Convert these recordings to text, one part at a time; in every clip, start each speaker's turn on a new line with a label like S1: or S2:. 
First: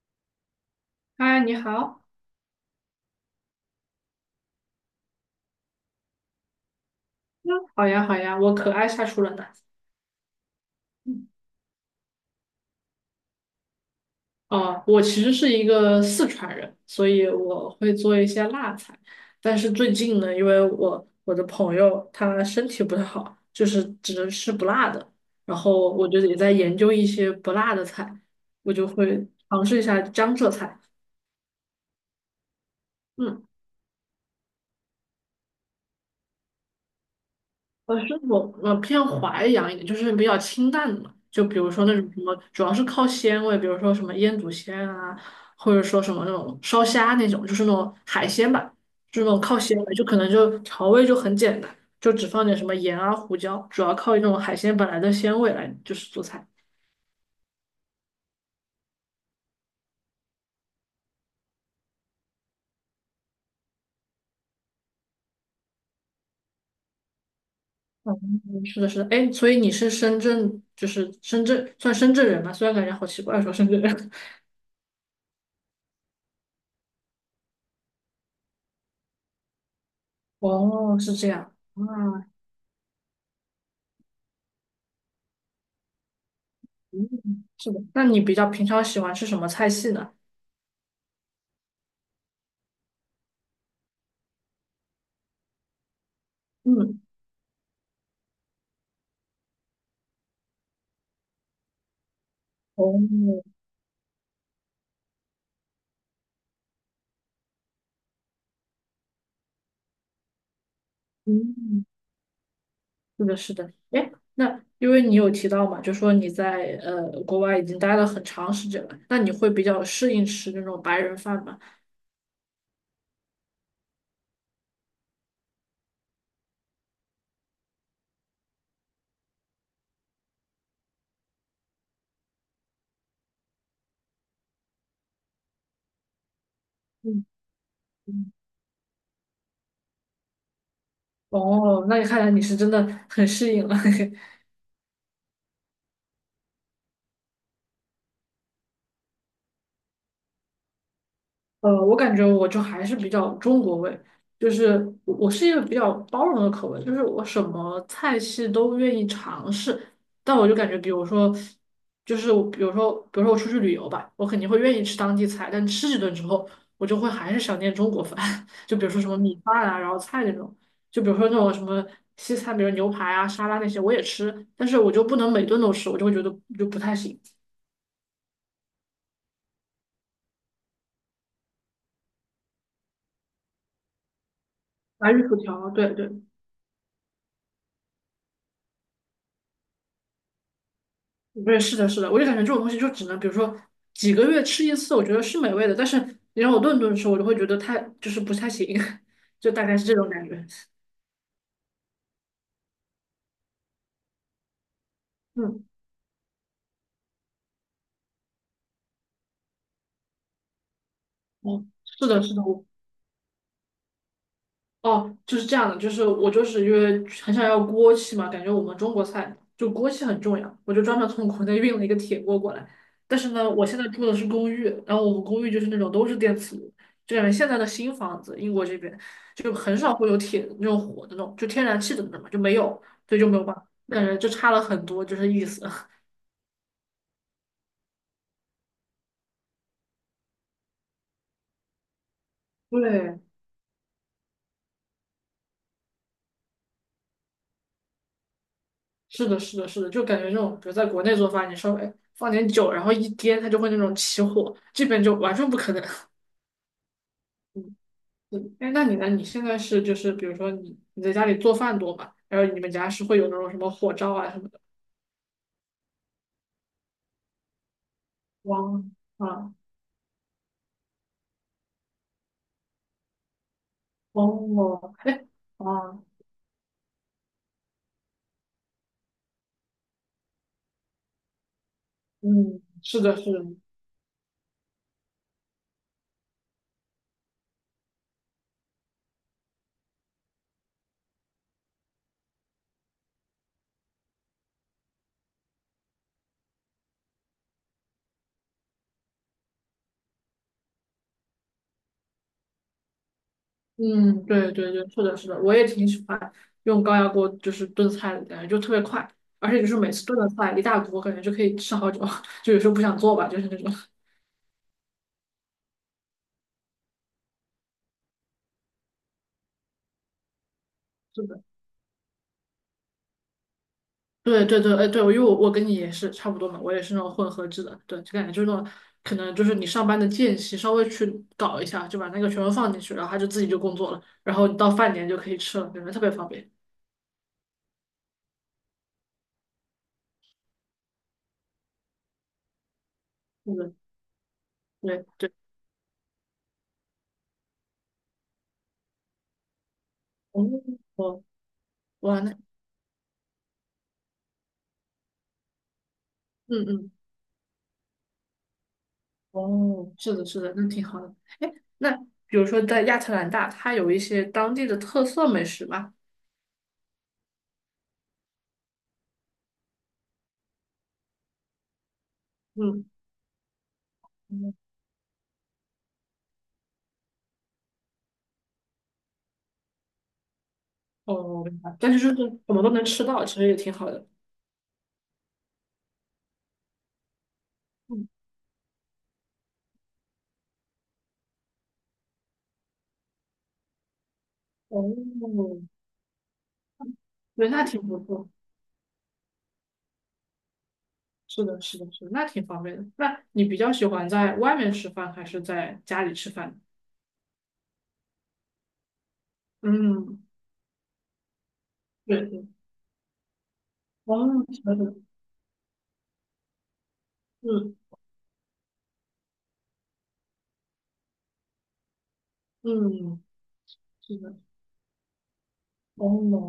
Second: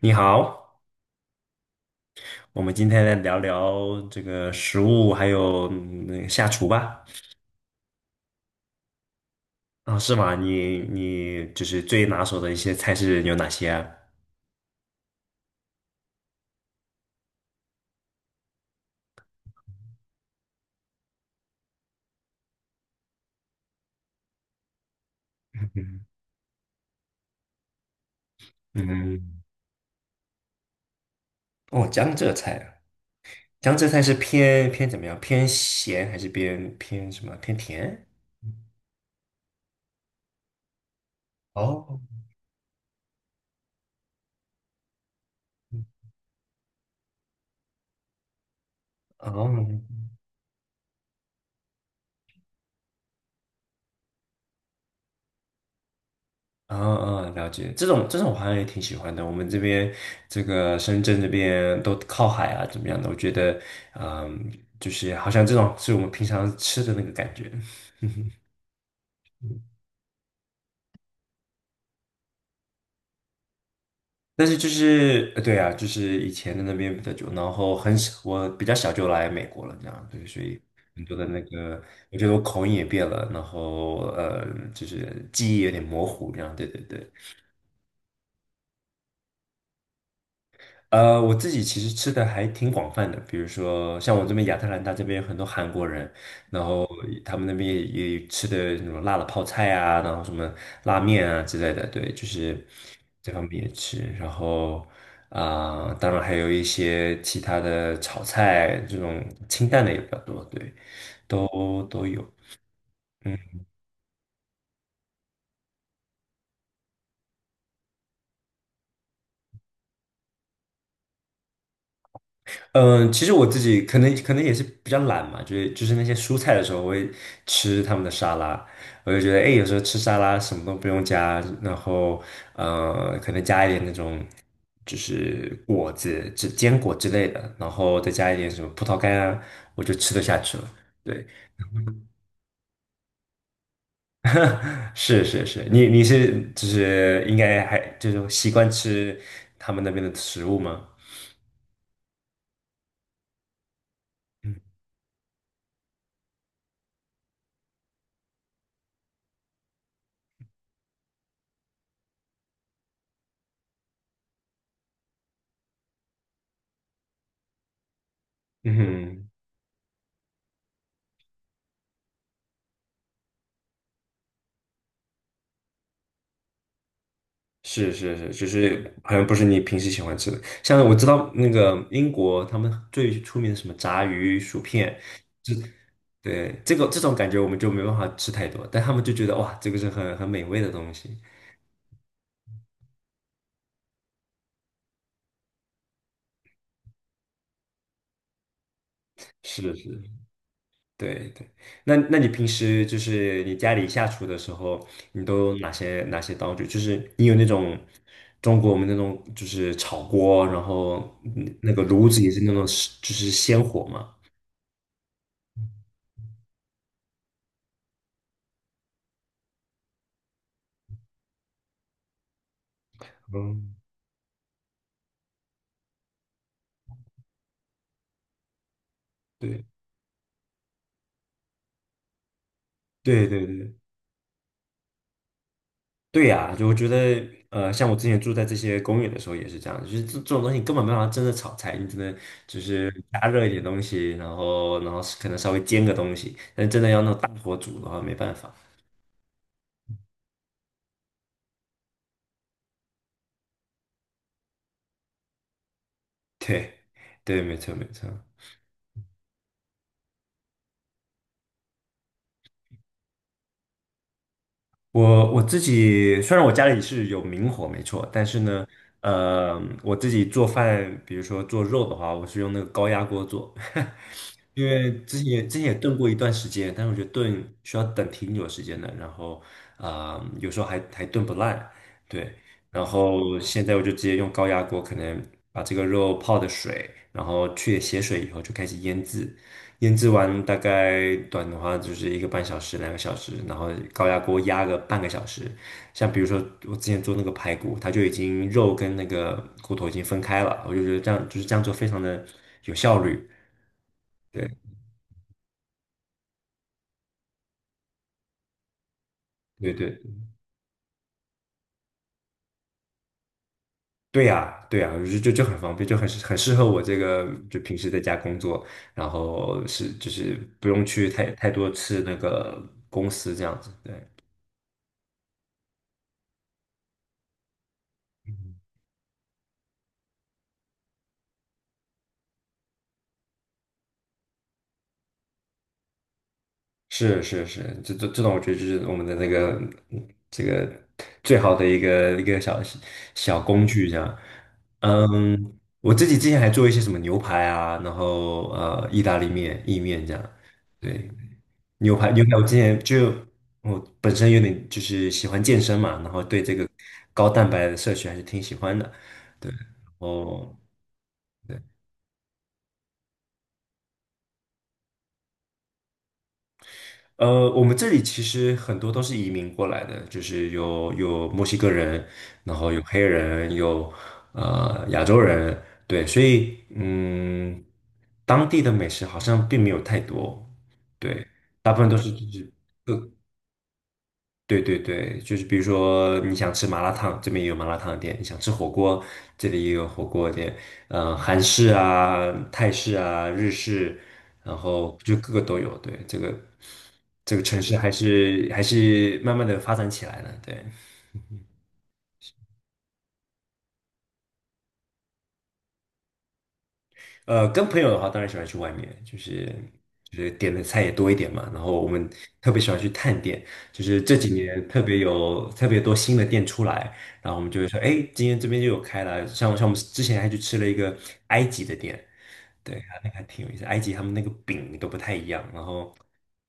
S1: 你好，
S2: 嗨，你好。
S1: 我们今天来聊聊这个食物，还有下厨吧。
S2: 嗯，好呀，好呀，我可爱下厨了呢。
S1: 啊，是吗？你
S2: 嗯，
S1: 你就是最拿手的一些菜是有哪些啊？
S2: 哦，我其实是一个四川人，所以我会做一些辣菜。但是最近呢，因为我的朋友他身体不太好，就是只能吃不辣的。然 后
S1: 嗯，
S2: 我就也在研究一些不辣的菜，我就会
S1: 嗯
S2: 尝试一下江浙菜。
S1: 哦，江浙菜啊
S2: 嗯。
S1: 江浙菜是偏怎么样？偏咸还是偏什么？偏
S2: 我
S1: 甜？
S2: 是我我偏淮扬一点，就是比较清淡的嘛，就比如说那
S1: 哦
S2: 种什么，主要是靠鲜味，比如说什么腌笃鲜啊，或者说什么那种烧虾那种，就是那种海鲜吧，就是那种靠
S1: 哦，
S2: 鲜味，就可能就调味就很简单，就只放点什么盐啊、胡椒，主要靠那种海鲜本来的鲜味来就是做菜。
S1: 嗯嗯，了解。这种我好像也挺喜欢的。我们这边这个深圳这边都靠海啊，怎么样的？我觉得，嗯，就是好像这种是我们平常吃的那个感觉。
S2: 嗯，是的，是的，哎，所以你是深圳，就是深圳，算深圳人吧，虽然感觉好奇怪说深圳人。
S1: 但是就是，对啊，就是以前的那边比较久，然后很小，我比较小就来美国了，这样，对，所以
S2: 哦，
S1: 很
S2: 是
S1: 多的
S2: 这
S1: 那
S2: 样
S1: 个，我觉
S2: 啊，
S1: 得我口音也变了，然后就是记忆有点模糊，这样，对对对。
S2: 嗯，是的。那你比较平常喜欢吃什么菜系呢？
S1: 我自己其实吃的还挺广泛的，比如说像我这边亚特兰大这边有很多韩国人，然后
S2: 嗯，
S1: 他们那边也吃的那种辣的泡菜啊，然后什么拉面啊之类的，对，就是
S2: 哦，
S1: 这方面也吃。然后啊、当然还有一些其他的炒菜，这种清淡的也比较多，对，都
S2: 嗯，
S1: 都有。
S2: 是的，是
S1: 嗯。
S2: 的。哎，那因为你有提到嘛，就说你在国外已经待了很长时间了，那你会比较适应吃那种白人饭吗？
S1: 嗯，其实我自己可能也是比较懒嘛，就是那些蔬菜的时候，我会吃他们的沙拉，我就觉得哎，诶有时候吃沙拉什么都不用加，然后可能加一点那种就是果子、只坚果之
S2: 嗯
S1: 类的，然后再加
S2: 嗯，
S1: 一点什么葡萄干啊，我就吃得下去了。对，
S2: 哦，那你看来你是真的很适应了。
S1: 是是是，你是就是应该还就是习惯吃他们那边的食物吗？
S2: 我感觉我就还是比较中国味，就是我是一个比较包容的口味，就是我什么菜系都愿意尝试。但我就感觉，比如说，就是我，比如说，比如说我出去旅游吧，我肯定会愿意吃当地菜，但吃几顿之后，我就会还是想念中国饭，
S1: 嗯
S2: 就比如说什么
S1: 哼。
S2: 米饭啊，然后菜那种，就比如说那种什么西餐，比如牛排啊、沙拉那些，我也吃，但是我就不能每顿都吃，我就会觉得就不太行。
S1: 是是是，就是好像不是你平时喜欢吃的。像我知道那个英国，他们最出名的什么炸鱼薯片，
S2: 白玉薯
S1: 就
S2: 条，对对。
S1: 对这个这种感觉我们就没办法吃太多，但他们就觉得哇，这个是很美味的东西。
S2: 对，是，是的，是的，我就感觉这种东西就只能，比如说几个月吃一次，我觉得是美味的。但是你让我顿顿吃，我就会觉得太就是不太行，就大
S1: 是
S2: 概是这
S1: 是，
S2: 种感觉。
S1: 对对。那你平时就是你家里下厨的时候，你都有
S2: 嗯，
S1: 哪些道具？就是你有那种中国我们那种就是炒锅，然后
S2: 哦，
S1: 那个
S2: 是
S1: 炉子
S2: 的，
S1: 也
S2: 是
S1: 是
S2: 的，
S1: 那种
S2: 我
S1: 就是鲜火嘛。
S2: 哦，就是这样的，就是我就是因为很想要锅气嘛，感觉我们中国菜就锅气很重要，我就专门从国内运了一个铁锅过来。但是呢，我
S1: 嗯，
S2: 现在住的是公寓，然后我们公寓就是那种都是电磁炉，就感觉现在的新房子，英国这边就
S1: 对
S2: 很少会有铁那种火的那种，就天然气的那种嘛，就没有，所以
S1: 对
S2: 就没有
S1: 对
S2: 办法，
S1: 对。
S2: 感觉就差了很多，就是意思。
S1: 对呀，就我觉得，像我之前住在这些公寓的时候也是这样，就是这种东西你根本没办法真的炒菜，你只能就是
S2: 对，
S1: 加热一点东西，然后可能稍微煎个东西，但真的要那种大火煮的话没办法。
S2: 是的，是的，是的，就感觉这种，比如在国内做饭，你稍微放点酒，然后一颠，它就会那种起火，这边就完全不可能。
S1: 对，对，没错没错。
S2: 嗯，哎，那你呢？你现在是就是比如说你在家里做饭多吗？然后你们家是会有那种什么火灶啊什么的？
S1: 我自己虽然我家里是有明火没错，但是呢，
S2: 汪啊
S1: 我自己做饭，比如说做肉的话，我是用那个高压锅做。因为
S2: 哦，
S1: 之
S2: 哎
S1: 前也之前也炖
S2: 啊
S1: 过一段时间，但是我觉得炖需要等挺久时间的，然后有时候还炖不烂，对。
S2: 嗯，
S1: 然
S2: 是的，是
S1: 后
S2: 的，
S1: 现在我就直接用高压锅，可能把这个肉泡的水，然后去血水以后就开始腌制，腌制完大概短的话就是一个半小时、2个小时，然后高压锅压个半个小时。像比如说我之前做那个排骨，它就已经肉跟那个骨头已经分开了，我就觉得这样就是这样做非常的有效率。
S2: 嗯，对
S1: 对
S2: 对对，是的，是的，我也挺喜欢用高压锅就是炖菜的，感觉就特别快，而且就
S1: 对
S2: 是每
S1: 对。
S2: 次炖的菜一大锅，感觉就可以吃好久，就有时候不想做吧，就是那种。
S1: 对呀，对呀，就很方便，就很适合我这个就平时在家工作，然后是就是不用去
S2: 是
S1: 太
S2: 的。
S1: 太多次那个公司这样子。对，
S2: 对对对，哎对，因为我跟你也是差不多嘛，我也是那种混合制的，对，就感觉就是那种可能就是你上班的间隙稍微去搞一下，就把那个全部放进去，然后他就自己就工作了，然后你到饭点就可以吃了，感觉特别方便。
S1: 是是是，这种我觉得就是我们的那个这个最好的一个小小
S2: 对
S1: 工
S2: 的
S1: 具这样。
S2: 对对，
S1: 嗯，我自己之前还做一些什么牛排啊，然后意大利面、意面这样。
S2: 哦，
S1: 对。
S2: 哦，
S1: 牛排，
S2: 哇，
S1: 牛
S2: 那
S1: 排，我本身有点就是喜欢健身嘛，然后对这
S2: 嗯
S1: 个
S2: 嗯，
S1: 高蛋白的摄取还是挺喜欢的。对，
S2: 哦，是的，是的，
S1: 哦，
S2: 那挺好的。哎，
S1: 对，
S2: 那比如说在亚特兰大，它有一些当地的特色美食吗？
S1: 我们这里其实很多都是移民过来的，就是有墨西哥人，然后有
S2: 嗯，
S1: 黑人，有
S2: 嗯
S1: 亚洲人，对，所以当地的美食好像并没有太多，对，
S2: 哦，明
S1: 大
S2: 白
S1: 部分
S2: 但
S1: 都
S2: 是就
S1: 是
S2: 是
S1: 就是。
S2: 什么都能吃到，其实也挺好的。
S1: 对对对，就是比如说你想吃麻辣烫，这边也有麻辣烫
S2: 嗯，
S1: 店；你想吃火锅，这里也有火锅店。嗯，韩式啊、泰式啊、日式，然后就各个
S2: 哦，
S1: 都有。对，这个
S2: 对，
S1: 城
S2: 那
S1: 市
S2: 挺
S1: 还
S2: 不错。
S1: 是还是慢慢的发展起来了。对，
S2: 是的，是的，是的，那挺方便的。那你比较喜欢在外面吃饭还是在家里吃饭？
S1: 跟朋友的话，当然喜欢去外面，就是就
S2: 嗯，
S1: 是点的菜也多一点嘛。然后我们
S2: 对对，
S1: 特别喜欢去探店，就是
S2: 哦，
S1: 这几
S2: 是
S1: 年特
S2: 的，
S1: 别有特别多新的店出来，然后我们就会
S2: 嗯
S1: 说，哎，今天这边就有开了。像我们之前还去吃了一个埃及的店，对，还那个
S2: 嗯，
S1: 还挺有意思。埃及他们
S2: 是
S1: 那个
S2: 的，
S1: 饼都不太一样，然后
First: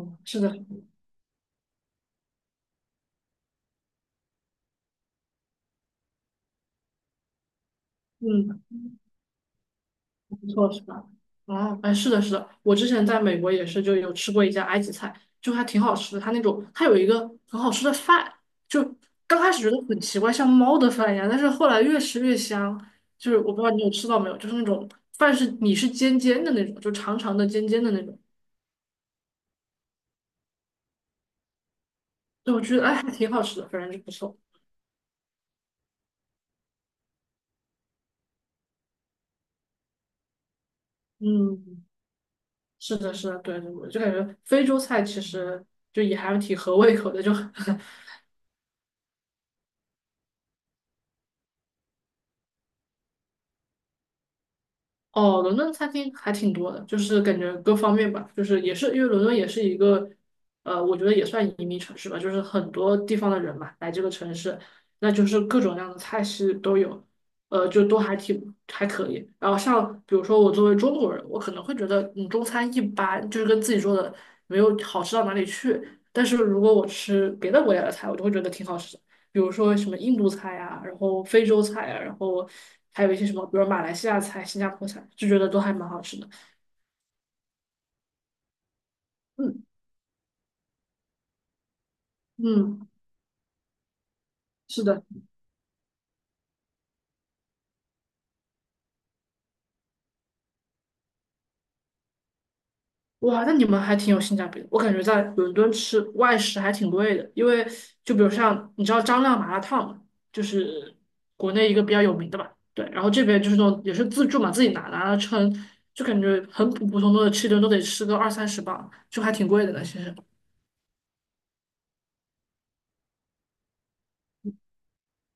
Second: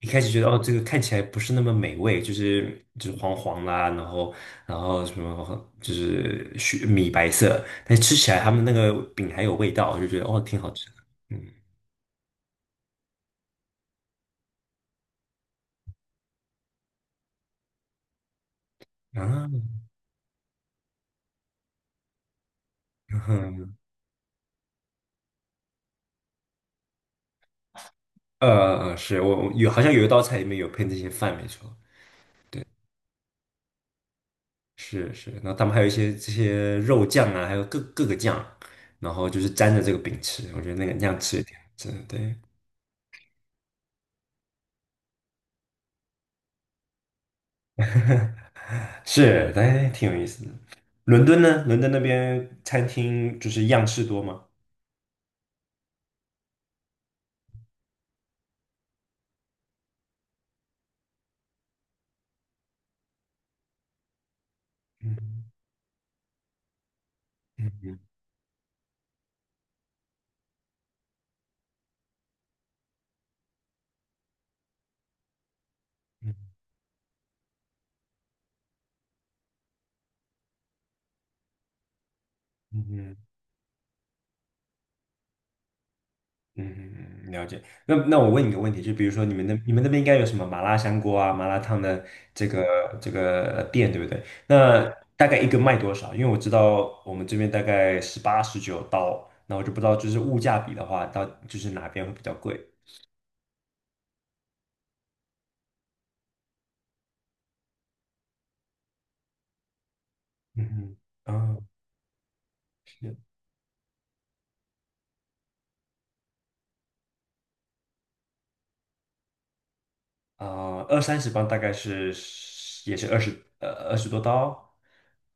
S1: 一开始觉
S2: 是
S1: 得
S2: 的，
S1: 哦，这个看起来不是那么美味，就是黄黄啦，然后什么就是雪米白色，但是吃起来他
S2: 嗯，
S1: 们那个饼还有味道，我就觉得
S2: 不
S1: 哦，挺好
S2: 错，是
S1: 吃的。
S2: 吧？
S1: 嗯
S2: 哦，哎，是的，是的，我之前在美国也是就有吃过一家埃及菜，就还挺好吃的。它那种，它有一个很好吃的饭，就刚
S1: 啊，
S2: 开始觉得很奇怪，像猫的饭一样，但是后来越吃越香。就是我不知道
S1: 嗯
S2: 你有吃到没有，就是那种饭是你是尖尖的那种，就长长的尖尖的那种。
S1: 是我有好像有一道菜里面有配那些饭，没错，
S2: 对，我觉得哎还挺好吃的，反正就不错。
S1: 是是。然后他们还有一些这些肉酱啊，还有各个酱，然后就是沾着这个饼吃，我觉得那样吃也挺好
S2: 嗯，
S1: 吃的，对。
S2: 是的，是的，对对，我就感觉非洲菜其实就也还挺合胃口的，就
S1: 是，哎，挺有意思的。伦敦呢？伦敦那边餐厅就是样式多吗？
S2: 哦，伦敦餐厅还挺多的，就是感觉各方面吧，就是也是因为伦敦也是一个，我觉得也算移民城市吧，就是很多地方的人嘛来这个城市，那就是
S1: 嗯
S2: 各种各样的菜系都有，
S1: 嗯
S2: 就
S1: 嗯
S2: 都还挺还可以。然后像比如说我作为中国人，我可能会觉得嗯中餐一般，就是跟自己做的没有好吃到哪里去。但是
S1: 嗯
S2: 如果我吃别的国家的菜，我就会觉得挺好吃的。比如说什么印度菜啊，然后非洲菜啊，然后还有
S1: 嗯
S2: 一些什么，比如马来西亚菜、新加坡菜，就觉得都还蛮好吃的。
S1: 嗯，了解。那我问你个问题，就比如说你们那
S2: 嗯
S1: 你们那边应该有什么麻辣香锅啊、麻辣烫的这个
S2: 嗯，
S1: 这个店，对不对？
S2: 是
S1: 那
S2: 的，
S1: 大概一个卖多少？因为我知道我们这边大概18、19刀，那我就不知道就是物价比的话，到就是哪边会比较贵？
S2: 哇，那你们还挺有性价比的。我感觉在伦敦吃外食还挺贵的，因为就比如像你知道张亮麻辣烫嘛，就是
S1: 嗯嗯，
S2: 国
S1: 哦，
S2: 内一个比较有名的吧，对，然后这
S1: 是
S2: 边就是那种也是自助嘛，自己拿拿了称，就感觉很普普通通的吃一顿都得吃个二三十磅，就还挺贵的呢，其实。
S1: 啊、20、30磅大概是也是二十多刀，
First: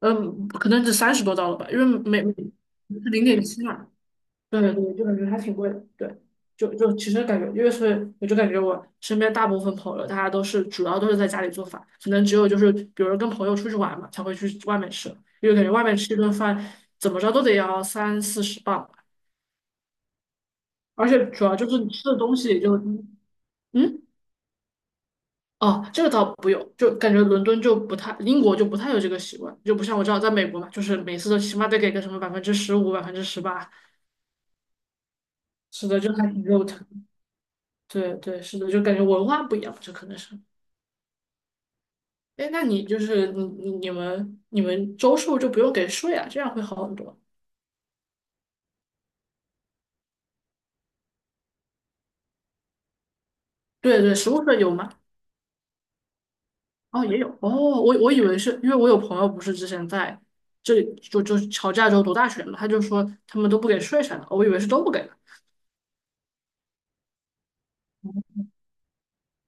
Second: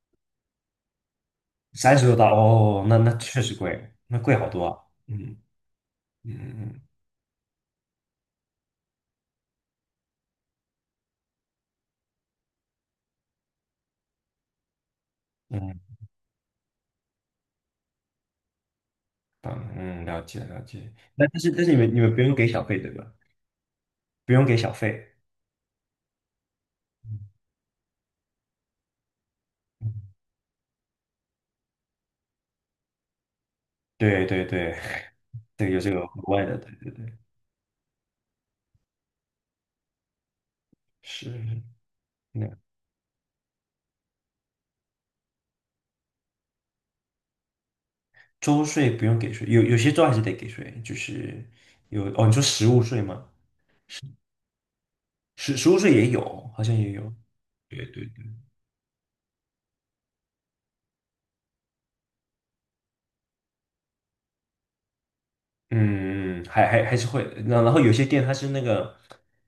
S2: 嗯，可能只三十多刀了吧，因为
S1: 三十多
S2: 每
S1: 刀哦，那
S2: 是
S1: 那
S2: 零
S1: 确
S2: 点
S1: 实
S2: 七嘛，
S1: 贵，那贵好
S2: 对
S1: 多啊。
S2: 对，就感觉
S1: 嗯
S2: 还挺贵的，对，
S1: 嗯
S2: 就
S1: 嗯
S2: 就其实感觉，因为是我就感觉我身边大部分朋友，大家都是主要都是在家里做饭，可能只有就是比如跟朋友出去玩嘛，才会去外面吃，因为感觉
S1: 嗯，
S2: 外面吃一顿饭怎么着都得要三四十磅吧
S1: 了解了解。
S2: 而且
S1: 那但
S2: 主
S1: 是
S2: 要
S1: 但
S2: 就
S1: 是你
S2: 是你
S1: 们你
S2: 吃
S1: 们
S2: 的
S1: 不用
S2: 东
S1: 给
S2: 西也
S1: 小
S2: 就
S1: 费对吧？
S2: 嗯。
S1: 不用给小费。
S2: 哦，这个倒不用，就感觉伦敦就不太，英国就不太有这个习惯，就不像我知道在美国嘛，就是每次都起码得给个什么15%、18%，
S1: 对对对，对有
S2: 是
S1: 这
S2: 的，
S1: 个额
S2: 就还挺
S1: 外的，
S2: 肉
S1: 对
S2: 疼。
S1: 对对，
S2: 对对，是的，就感觉文化不一样，这可能是。
S1: 是
S2: 哎，那
S1: 那
S2: 你就是你你你们你们周数就不用给税啊，这样会好很多。
S1: 周税不用给税，有些州还是得给税，就是有哦，你说实物税吗？
S2: 对对，实物税有吗？
S1: 实物税也有，好像也
S2: 哦，
S1: 有。
S2: 也有。哦，
S1: 对
S2: 我
S1: 对
S2: 我以为是因为我有朋友不是之前在这里就就乔治亚州读大学嘛，他就说他们都不给税啥的，我以为是都不给的。
S1: 嗯还是会，那然后有些店它是那个，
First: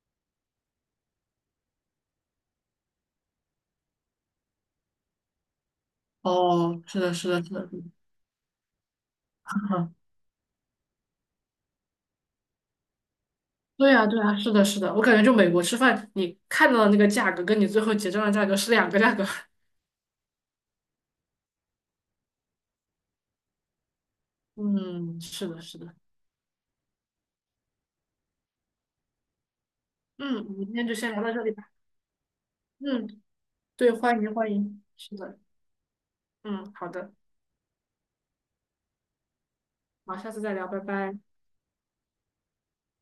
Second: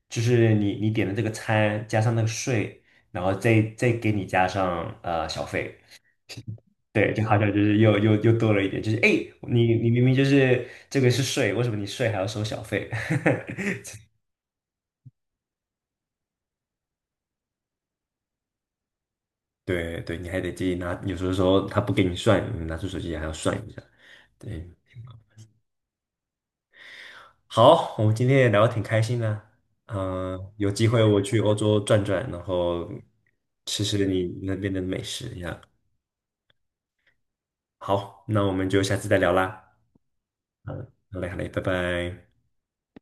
S1: 就是你点的这个餐加上那个税，然后再给你加上小费，
S2: 哦，是
S1: 对，
S2: 的，
S1: 就
S2: 是
S1: 好
S2: 的，
S1: 像
S2: 是
S1: 就
S2: 的。
S1: 是又多了一点，就是哎，诶你明明 就是这个是税，为什么你税还要收小费？
S2: 对呀，对呀，是的，是的，我感觉就美国吃饭，你看到的那个价格跟你最后结账的价格是两个价格。
S1: 对对，你还得自己拿，有时候说他不给你算，你拿出手机还要算一下，对。
S2: 嗯，是的，是的。
S1: 好，我们今天也聊得挺开心的。
S2: 嗯，我们
S1: 有
S2: 今天
S1: 机
S2: 就
S1: 会
S2: 先
S1: 我
S2: 聊到
S1: 去
S2: 这里
S1: 欧
S2: 吧。
S1: 洲转转，然后
S2: 嗯，
S1: 吃
S2: 对，
S1: 吃
S2: 欢
S1: 你
S2: 迎欢
S1: 那边的
S2: 迎，
S1: 美
S2: 是
S1: 食
S2: 的，
S1: 呀。
S2: 嗯，好的，
S1: 好，那我们就下次再聊啦。
S2: 好，下次再聊，拜拜。
S1: 好嘞，好嘞，拜拜。